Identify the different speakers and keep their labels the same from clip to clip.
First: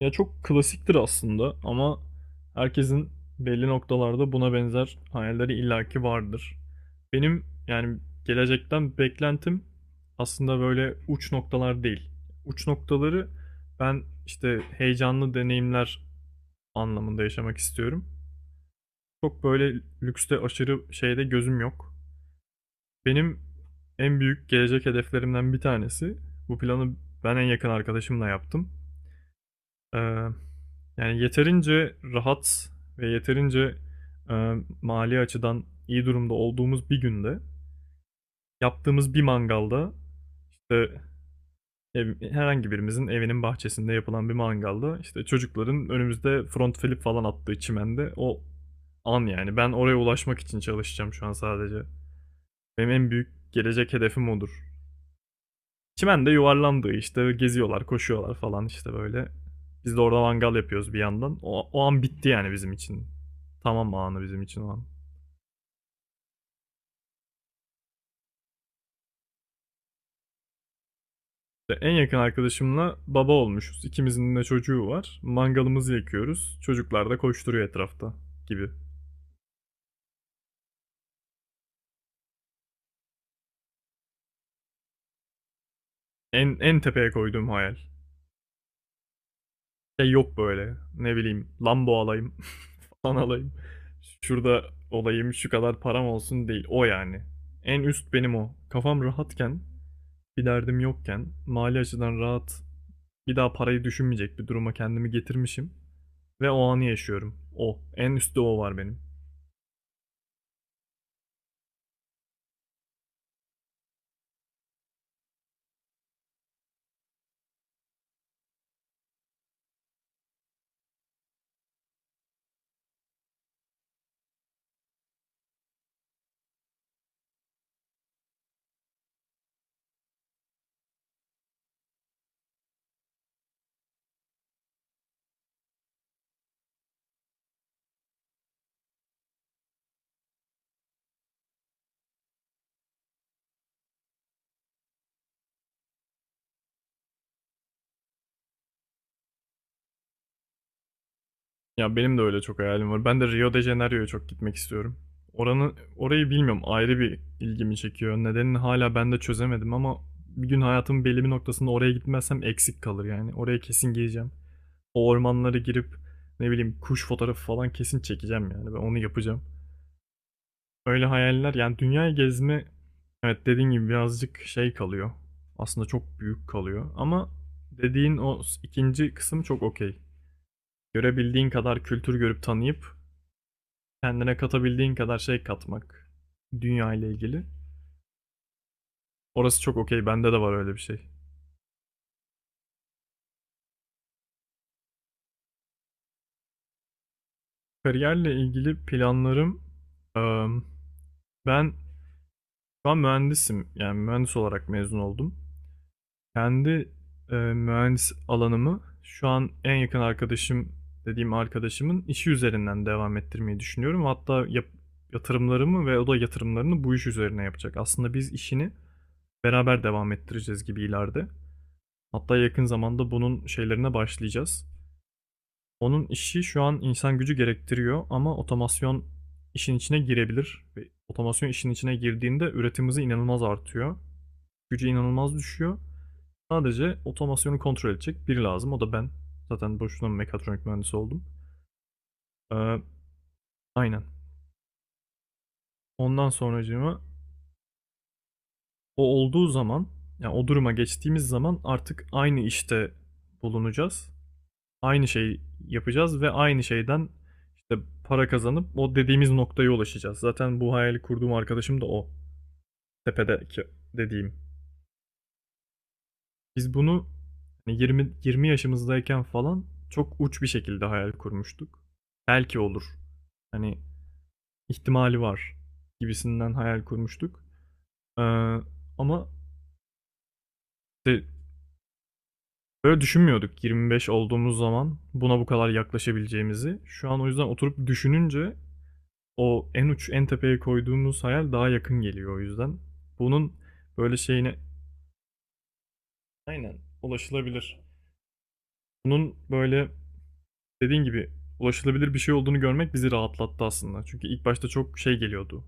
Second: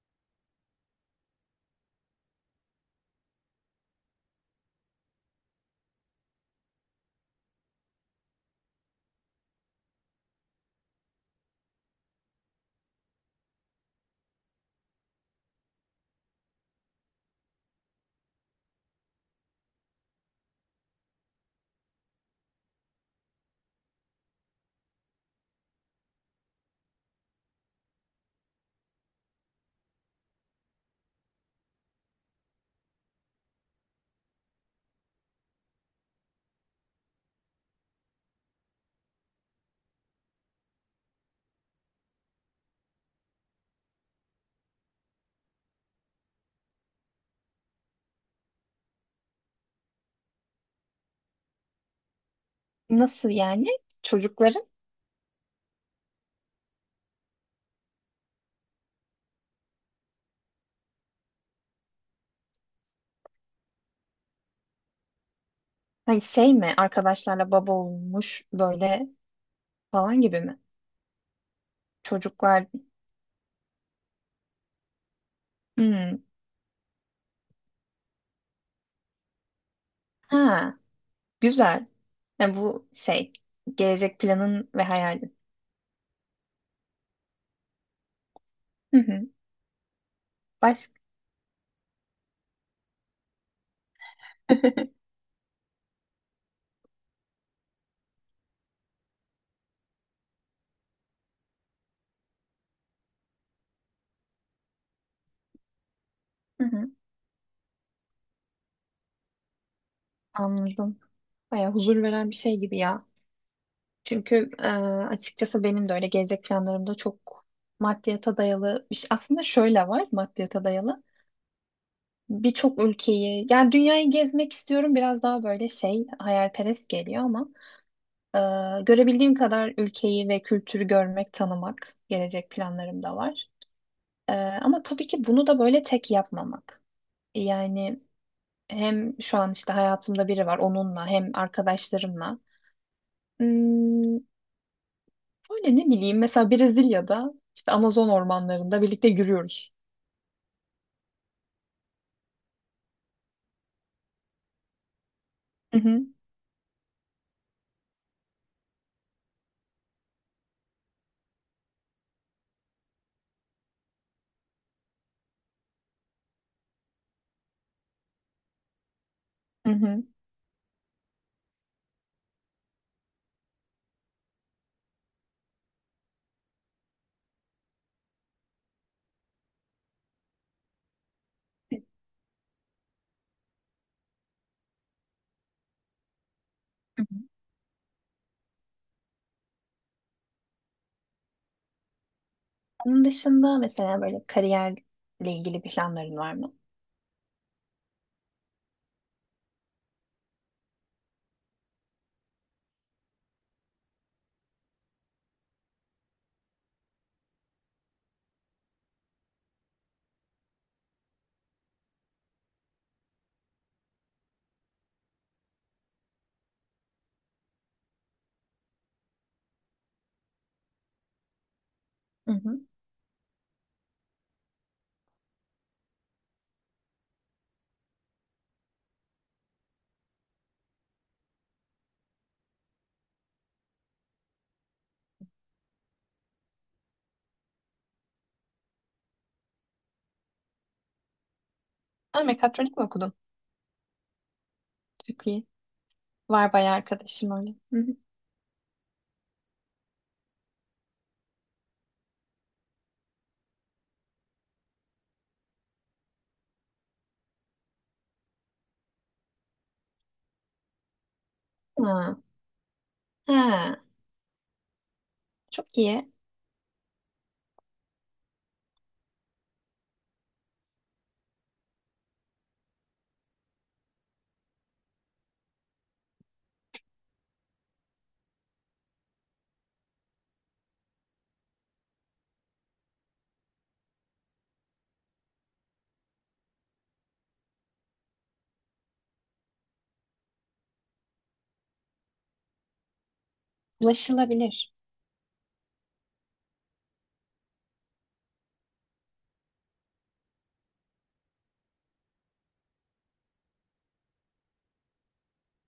Speaker 1: Ya çok klasiktir aslında ama herkesin belli noktalarda buna benzer hayalleri illaki vardır. Benim yani gelecekten beklentim aslında böyle uç noktalar değil. Uç noktaları ben işte heyecanlı deneyimler anlamında yaşamak istiyorum. Çok böyle lükste aşırı şeyde gözüm yok. Benim en büyük gelecek hedeflerimden bir tanesi. Bu planı ben en yakın arkadaşımla yaptım. Ee, Yani yeterince rahat ve yeterince e, mali açıdan iyi durumda olduğumuz bir günde yaptığımız bir mangalda işte herhangi birimizin evinin bahçesinde yapılan bir mangalda işte çocukların önümüzde front flip falan attığı çimende o an, yani ben oraya ulaşmak için çalışacağım şu an sadece. Benim en büyük
Speaker 2: Nasıl yani?
Speaker 1: gelecek hedefim odur.
Speaker 2: Çocukların
Speaker 1: Çimende yuvarlandı işte, geziyorlar, koşuyorlar falan işte böyle. Biz de orada mangal yapıyoruz bir yandan. O an bitti yani bizim için. Tamam, anı bizim için o an.
Speaker 2: hani şey mi, arkadaşlarla baba olmuş böyle falan gibi mi?
Speaker 1: İşte en yakın
Speaker 2: Çocuklar
Speaker 1: arkadaşımla baba olmuşuz. İkimizin de çocuğu var. Mangalımızı
Speaker 2: Hmm.
Speaker 1: yakıyoruz. Çocuklar da koşturuyor etrafta gibi.
Speaker 2: Ha, güzel. Yani bu şey, gelecek planın ve hayalin.
Speaker 1: En tepeye koyduğum hayal.
Speaker 2: Hı hı.
Speaker 1: Şey yok böyle.
Speaker 2: Baş...
Speaker 1: Ne bileyim, Lambo alayım falan alayım. Şurada olayım, şu kadar param olsun değil. O yani. En üst benim o. Kafam rahatken, bir derdim yokken, mali açıdan rahat, bir daha parayı düşünmeyecek bir duruma kendimi getirmişim ve o
Speaker 2: Hı
Speaker 1: anı
Speaker 2: hı.
Speaker 1: yaşıyorum. O. En üstte o var benim.
Speaker 2: Anladım. Baya huzur veren bir şey gibi ya. Çünkü açıkçası benim de öyle, gelecek planlarımda çok maddiyata dayalı bir şey. Aslında şöyle var maddiyata dayalı. Birçok ülkeyi, yani dünyayı gezmek istiyorum, biraz daha böyle şey hayalperest geliyor ama Ee, görebildiğim kadar ülkeyi ve kültürü görmek, tanımak gelecek planlarım da var. Ama tabii ki bunu da böyle tek yapmamak. Yani hem şu an işte hayatımda biri var, onunla hem arkadaşlarımla. Hmm, böyle ne bileyim, mesela Brezilya'da işte Amazon ormanlarında birlikte yürüyoruz.
Speaker 1: Ya benim de öyle çok hayalim var. Ben de Rio de Janeiro'ya çok gitmek istiyorum.
Speaker 2: Hı hı,
Speaker 1: Orayı bilmiyorum, ayrı bir ilgimi çekiyor. Nedenini hala ben de çözemedim ama bir gün hayatımın belli bir noktasında oraya gitmezsem eksik kalır yani. Oraya kesin gireceğim. O ormanlara girip ne bileyim kuş fotoğrafı falan kesin çekeceğim yani. Ben onu yapacağım.
Speaker 2: hı hı.
Speaker 1: Öyle hayaller yani, dünya gezme, evet, dediğin gibi birazcık şey kalıyor. Aslında çok büyük kalıyor ama dediğin o ikinci kısım çok okey. Görebildiğin kadar kültür görüp tanıyıp, kendine katabildiğin kadar şey katmak, dünya
Speaker 2: Hı hı.
Speaker 1: ile ilgili. Orası çok okey. Bende de var öyle bir şey.
Speaker 2: Onun dışında mesela böyle kariyerle ilgili planların var mı?
Speaker 1: Kariyerle ilgili planlarım, eee, ben şu an mühendisim. Yani mühendis olarak mezun oldum. Kendi mühendis alanımı şu an en yakın arkadaşım dediğim arkadaşımın işi üzerinden devam ettirmeyi düşünüyorum. Hatta yatırımlarımı ve o da yatırımlarını bu iş üzerine yapacak. Aslında biz işini beraber devam ettireceğiz gibi ileride.
Speaker 2: Hı
Speaker 1: Hatta
Speaker 2: hı.
Speaker 1: yakın zamanda bunun şeylerine başlayacağız. Onun işi şu an insan gücü gerektiriyor ama otomasyon işin içine girebilir. Ve otomasyon işin içine girdiğinde üretim hızı inanılmaz artıyor. Gücü inanılmaz düşüyor. Sadece otomasyonu kontrol edecek biri lazım. O da ben. Zaten boşuna mekatronik mühendisi oldum.
Speaker 2: Ha, mekatronik
Speaker 1: Ee,
Speaker 2: mi okudun?
Speaker 1: aynen.
Speaker 2: Çok iyi.
Speaker 1: Ondan
Speaker 2: Var bayağı
Speaker 1: sonracığıma
Speaker 2: arkadaşım öyle. Hı hı.
Speaker 1: o olduğu zaman, yani o duruma geçtiğimiz zaman artık aynı işte bulunacağız. Aynı şeyi yapacağız ve aynı şeyden işte para kazanıp o dediğimiz noktaya ulaşacağız. Zaten bu hayali kurduğum arkadaşım da o.
Speaker 2: Ha.
Speaker 1: Tepedeki
Speaker 2: Ha,
Speaker 1: dediğim.
Speaker 2: çok iyi.
Speaker 1: Biz bunu hani 20 20 yaşımızdayken falan çok uç bir şekilde hayal kurmuştuk. Belki olur. Hani ihtimali var gibisinden hayal kurmuştuk. Ee, ama işte böyle düşünmüyorduk 25 olduğumuz zaman buna bu kadar yaklaşabileceğimizi. Şu an o yüzden oturup düşününce o en uç en tepeye koyduğumuz hayal daha yakın geliyor o yüzden. Bunun böyle şeyine,
Speaker 2: Ulaşılabilir.
Speaker 1: aynen, ulaşılabilir. Bunun böyle dediğin gibi ulaşılabilir bir şey olduğunu görmek bizi rahatlattı aslında. Çünkü ilk başta çok şey geliyordu.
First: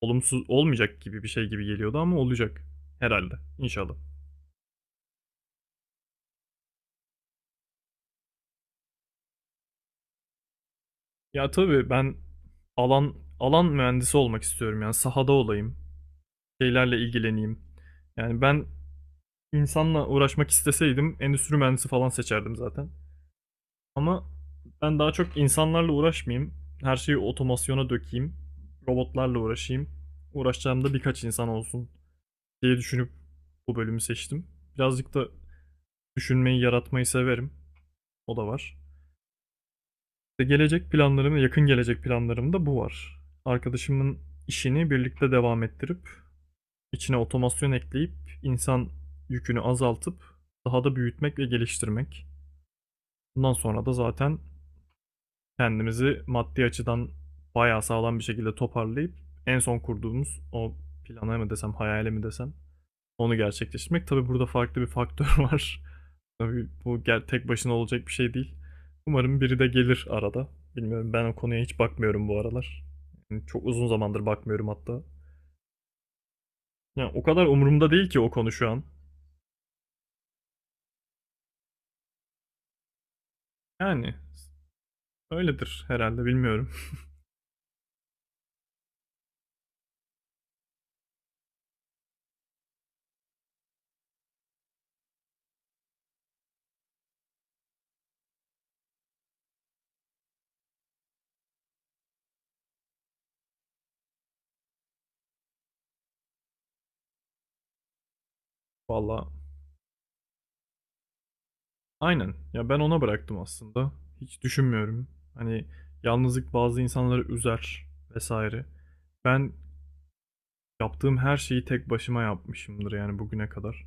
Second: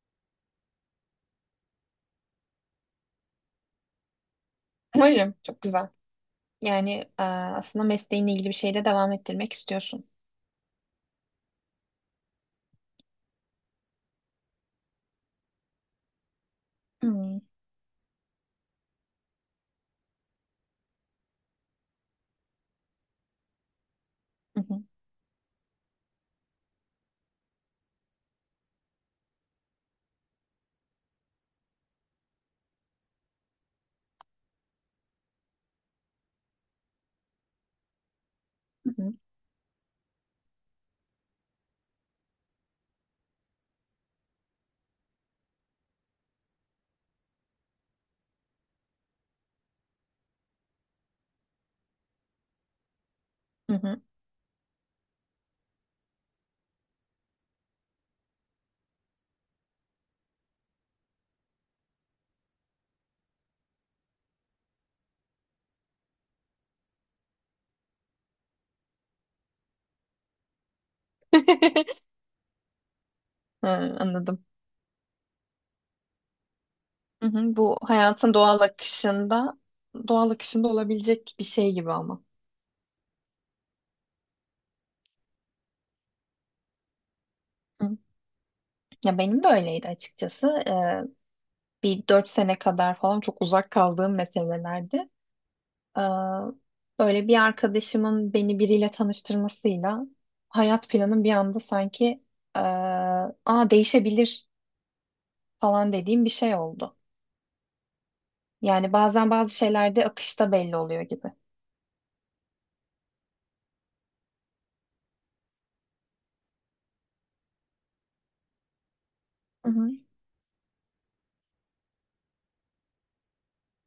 Speaker 1: Olumsuz olmayacak gibi bir şey gibi geliyordu ama olacak herhalde inşallah.
Speaker 2: Umarım. Çok güzel. Yani aslında mesleğinle ilgili bir şeyde devam ettirmek istiyorsun.
Speaker 1: Ya tabii ben alan alan mühendisi olmak istiyorum, yani sahada olayım, şeylerle
Speaker 2: Hmm.
Speaker 1: ilgileneyim. Yani ben insanla uğraşmak isteseydim endüstri mühendisi falan seçerdim zaten. Ama
Speaker 2: Hı hı.
Speaker 1: ben daha çok insanlarla uğraşmayayım, her şeyi otomasyona dökeyim, robotlarla uğraşayım, uğraşacağım da birkaç insan olsun diye düşünüp bu bölümü seçtim. Birazcık da düşünmeyi, yaratmayı severim. O da var.
Speaker 2: Hı hı.
Speaker 1: İşte gelecek planlarım, yakın gelecek planlarımda bu var. Arkadaşımın işini birlikte devam ettirip, içine otomasyon ekleyip, insan yükünü azaltıp, daha da büyütmek ve geliştirmek. Bundan
Speaker 2: Hı
Speaker 1: sonra da
Speaker 2: hı.
Speaker 1: zaten kendimizi maddi açıdan bayağı sağlam bir şekilde toparlayıp, en son kurduğumuz o plana mı desem, hayale mi desem, onu gerçekleştirmek. Tabii burada farklı bir faktör var. Tabii bu tek başına olacak bir şey değil. Umarım biri de gelir arada. Bilmiyorum, ben o konuya hiç bakmıyorum bu aralar. Yani çok uzun
Speaker 2: Ha,
Speaker 1: zamandır
Speaker 2: anladım.
Speaker 1: bakmıyorum hatta. Yani o
Speaker 2: Hı
Speaker 1: kadar
Speaker 2: hı. Bu
Speaker 1: umurumda değil ki o
Speaker 2: hayatın
Speaker 1: konu
Speaker 2: doğal
Speaker 1: şu an.
Speaker 2: akışında, doğal akışında olabilecek bir şey gibi ama.
Speaker 1: Yani öyledir herhalde, bilmiyorum.
Speaker 2: Hı. Ya benim de öyleydi açıkçası. Bir dört sene kadar falan çok uzak kaldığım meselelerdi. Ee, böyle bir arkadaşımın beni biriyle tanıştırmasıyla hayat planım bir anda sanki aa değişebilir falan dediğim bir şey oldu. Yani
Speaker 1: Valla
Speaker 2: bazen bazı şeylerde akışta belli oluyor gibi.
Speaker 1: aynen. Ya ben ona bıraktım aslında. Hiç düşünmüyorum. Hani yalnızlık bazı insanları üzer vesaire. Ben
Speaker 2: Hı hı.
Speaker 1: yaptığım her şeyi tek başıma yapmışımdır yani bugüne kadar.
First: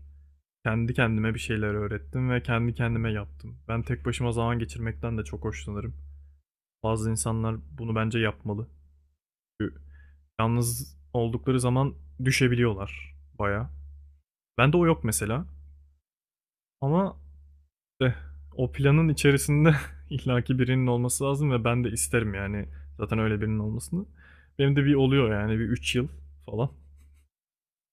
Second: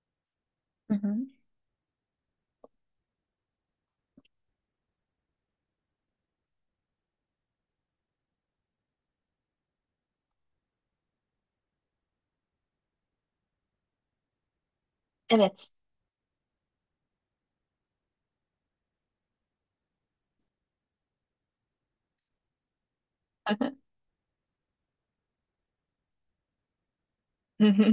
Speaker 2: Hı
Speaker 1: Kendi
Speaker 2: hı.
Speaker 1: kendime bir şeyler öğrettim ve kendi kendime yaptım. Ben tek başıma zaman geçirmekten de çok hoşlanırım. Bazı insanlar bunu bence yapmalı. Çünkü yalnız oldukları zaman düşebiliyorlar baya. Bende o yok mesela.
Speaker 2: Evet.
Speaker 1: Ama işte o planın içerisinde illaki birinin olması lazım ve ben de isterim yani, zaten öyle birinin olmasını. Benim de bir oluyor yani, bir 3 yıl falan.
Speaker 2: Hı hı.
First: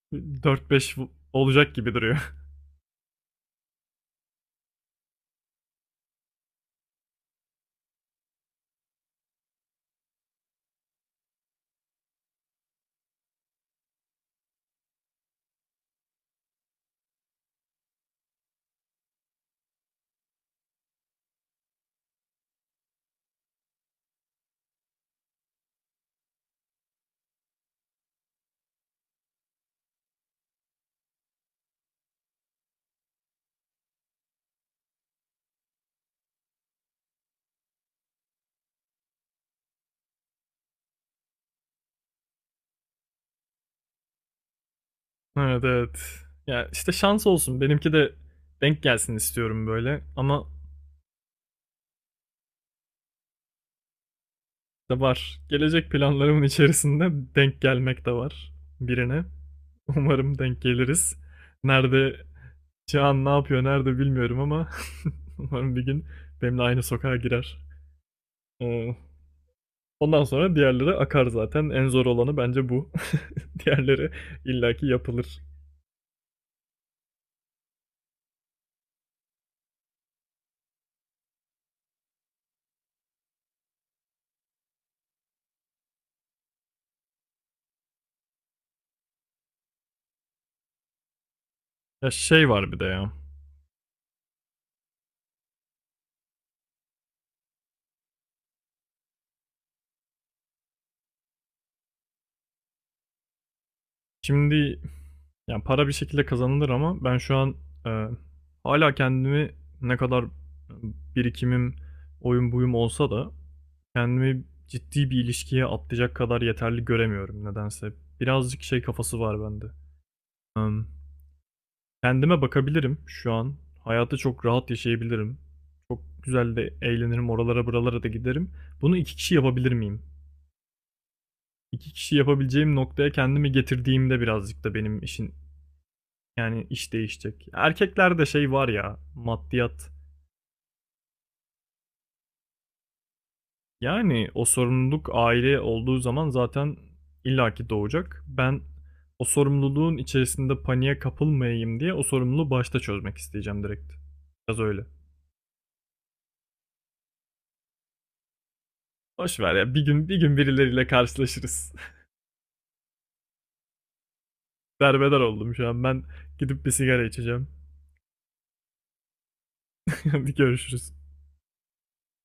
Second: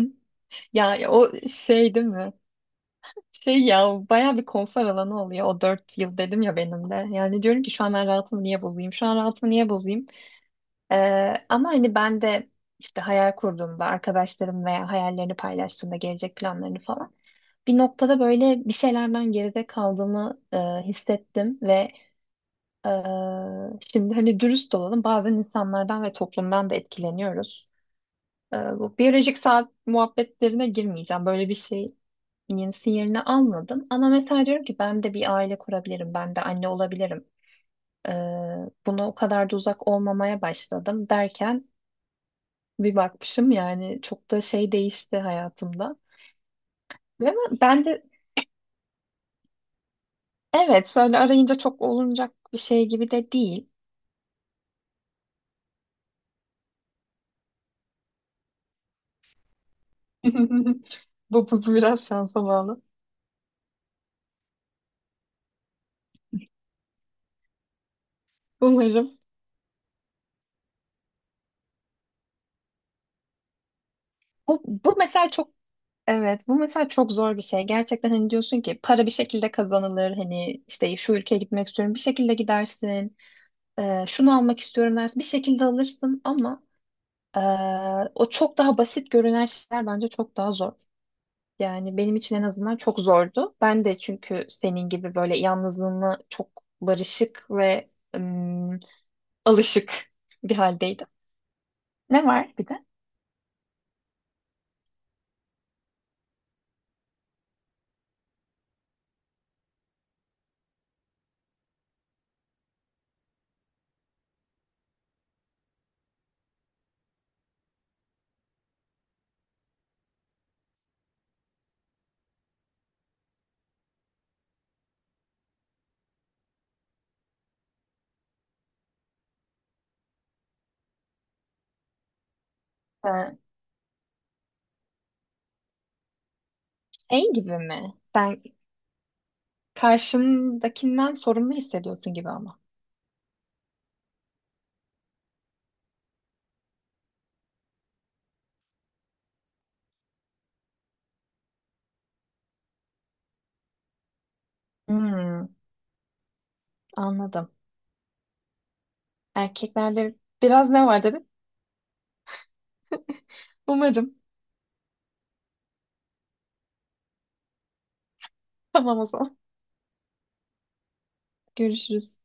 Speaker 1: Dört
Speaker 2: Ya
Speaker 1: beş
Speaker 2: ya, o
Speaker 1: olacak gibi
Speaker 2: şey değil mi?
Speaker 1: duruyor.
Speaker 2: Şey ya, baya bir konfor alanı oluyor o dört yıl, dedim ya benim de. Yani diyorum ki, şu an ben rahatımı niye bozayım? Şu an rahatımı niye bozayım? Ama hani ben de işte hayal kurduğumda arkadaşlarım veya hayallerini paylaştığımda, gelecek planlarını falan bir noktada böyle bir şeylerden geride kaldığımı hissettim ve e, şimdi hani dürüst olalım, bazen insanlardan ve toplumdan da etkileniyoruz. Bu biyolojik saat muhabbetlerine girmeyeceğim. Böyle bir şeyin sinyalini almadım ama mesela diyorum ki ben de bir aile kurabilirim, ben de anne olabilirim. E, buna o kadar da uzak olmamaya başladım derken bir bakmışım, yani çok da şey değişti
Speaker 1: Evet,
Speaker 2: hayatımda.
Speaker 1: evet. Ya işte şans
Speaker 2: Ve ben
Speaker 1: olsun.
Speaker 2: ben
Speaker 1: Benimki
Speaker 2: de,
Speaker 1: de denk gelsin istiyorum böyle. Ama
Speaker 2: evet, öyle arayınca çok olunacak bir şey gibi de değil.
Speaker 1: da var. Gelecek planlarımın içerisinde denk gelmek de var, birine. Umarım denk geliriz.
Speaker 2: Bu biraz
Speaker 1: Nerede
Speaker 2: şansa bağlı.
Speaker 1: şu an, ne yapıyor, nerede bilmiyorum ama umarım bir gün benimle aynı sokağa girer. Ee,
Speaker 2: Umarım.
Speaker 1: ondan sonra diğerleri akar zaten. En zor olanı bence bu. Diğerleri
Speaker 2: Bu,
Speaker 1: illaki
Speaker 2: bu mesela
Speaker 1: yapılır.
Speaker 2: çok, evet, bu mesela çok zor bir şey. Gerçekten hani diyorsun ki, para bir şekilde kazanılır. Hani işte şu ülkeye gitmek istiyorum, bir şekilde gidersin. Şunu almak istiyorum dersin, bir şekilde alırsın ama ee, o çok daha basit görünen şeyler bence çok daha zor. Yani
Speaker 1: Ya
Speaker 2: benim için en
Speaker 1: şey var
Speaker 2: azından
Speaker 1: bir de
Speaker 2: çok
Speaker 1: ya.
Speaker 2: zordu. Ben de çünkü senin gibi böyle yalnızlığına çok barışık ve ım, alışık bir haldeydim. Ne var bir de?
Speaker 1: Şimdi, yani para bir şekilde kazanılır ama ben şu an, e, hala kendimi, ne kadar birikimim, oyun buyum olsa da, kendimi ciddi bir ilişkiye atlayacak kadar yeterli göremiyorum nedense. Birazcık şey kafası var bende. Em, kendime bakabilirim şu an. Hayatı çok rahat yaşayabilirim. Çok güzel de eğlenirim, oralara buralara da giderim. Bunu iki kişi yapabilir miyim? İki kişi yapabileceğim noktaya
Speaker 2: Ee,
Speaker 1: kendimi getirdiğimde birazcık da benim işin, yani iş
Speaker 2: şey
Speaker 1: değişecek.
Speaker 2: gibi mi?
Speaker 1: Erkeklerde
Speaker 2: Sen
Speaker 1: şey var ya, maddiyat.
Speaker 2: karşındakinden sorumlu hissediyorsun gibi ama.
Speaker 1: Yani o sorumluluk aile olduğu zaman zaten illaki doğacak. Ben o sorumluluğun içerisinde paniğe kapılmayayım diye o sorumluluğu başta çözmek isteyeceğim direkt. Biraz öyle.
Speaker 2: Hmm, anladım.
Speaker 1: Boş ver ya, bir gün bir
Speaker 2: Erkeklerde
Speaker 1: gün
Speaker 2: biraz
Speaker 1: birileriyle
Speaker 2: ne var dedin?
Speaker 1: karşılaşırız.
Speaker 2: Umarım.
Speaker 1: Derbeder oldum şu an. Ben gidip bir sigara içeceğim.
Speaker 2: Tamam, o zaman.
Speaker 1: Hadi görüşürüz.
Speaker 2: Görüşürüz.